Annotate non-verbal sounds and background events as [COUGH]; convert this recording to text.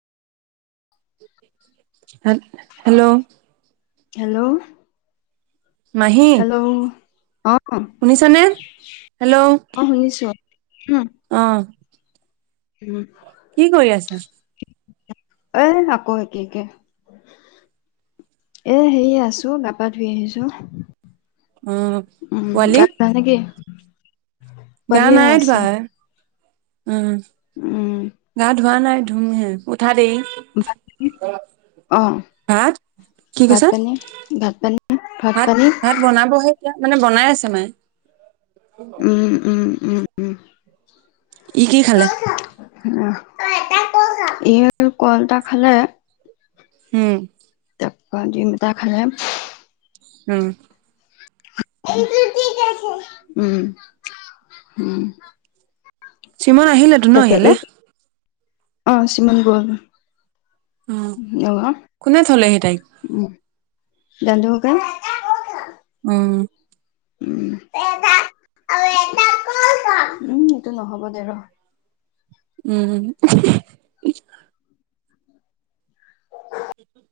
Hello hello Mahi hello আহ শুনিছানে? Hello অ শুনিছো উম অ উম কি কৰি আছা এ আকৌ একে একে এ সেয়ে আছো গপা ধুই আহিছো অ উম গ পোৱালি ভ নেকি উম গা নাই ধোৱা উম উম গা ধোৱা নাই ধুম হে উঠা দেই ভাত অ ভাত কি ভাত কৈছা? পানী ভাত পানী ভাত পানী ভাত বনাবহে এতিয়া মানে বনাই আছে মায়ে উম উম উম উম কি কি খালে এই কলটা খালে হম উম তিনিটা খালেে উম কি আ উম উম চ্ৰীমন আহিলেতো ন তাকে ইিহঁলে এই অ চিমন‌ গ'ল অ কোনে থলে সেইটাই গড হক উম উম এইটো নহব দে ৰ উম [UNINTELLIGIBLE]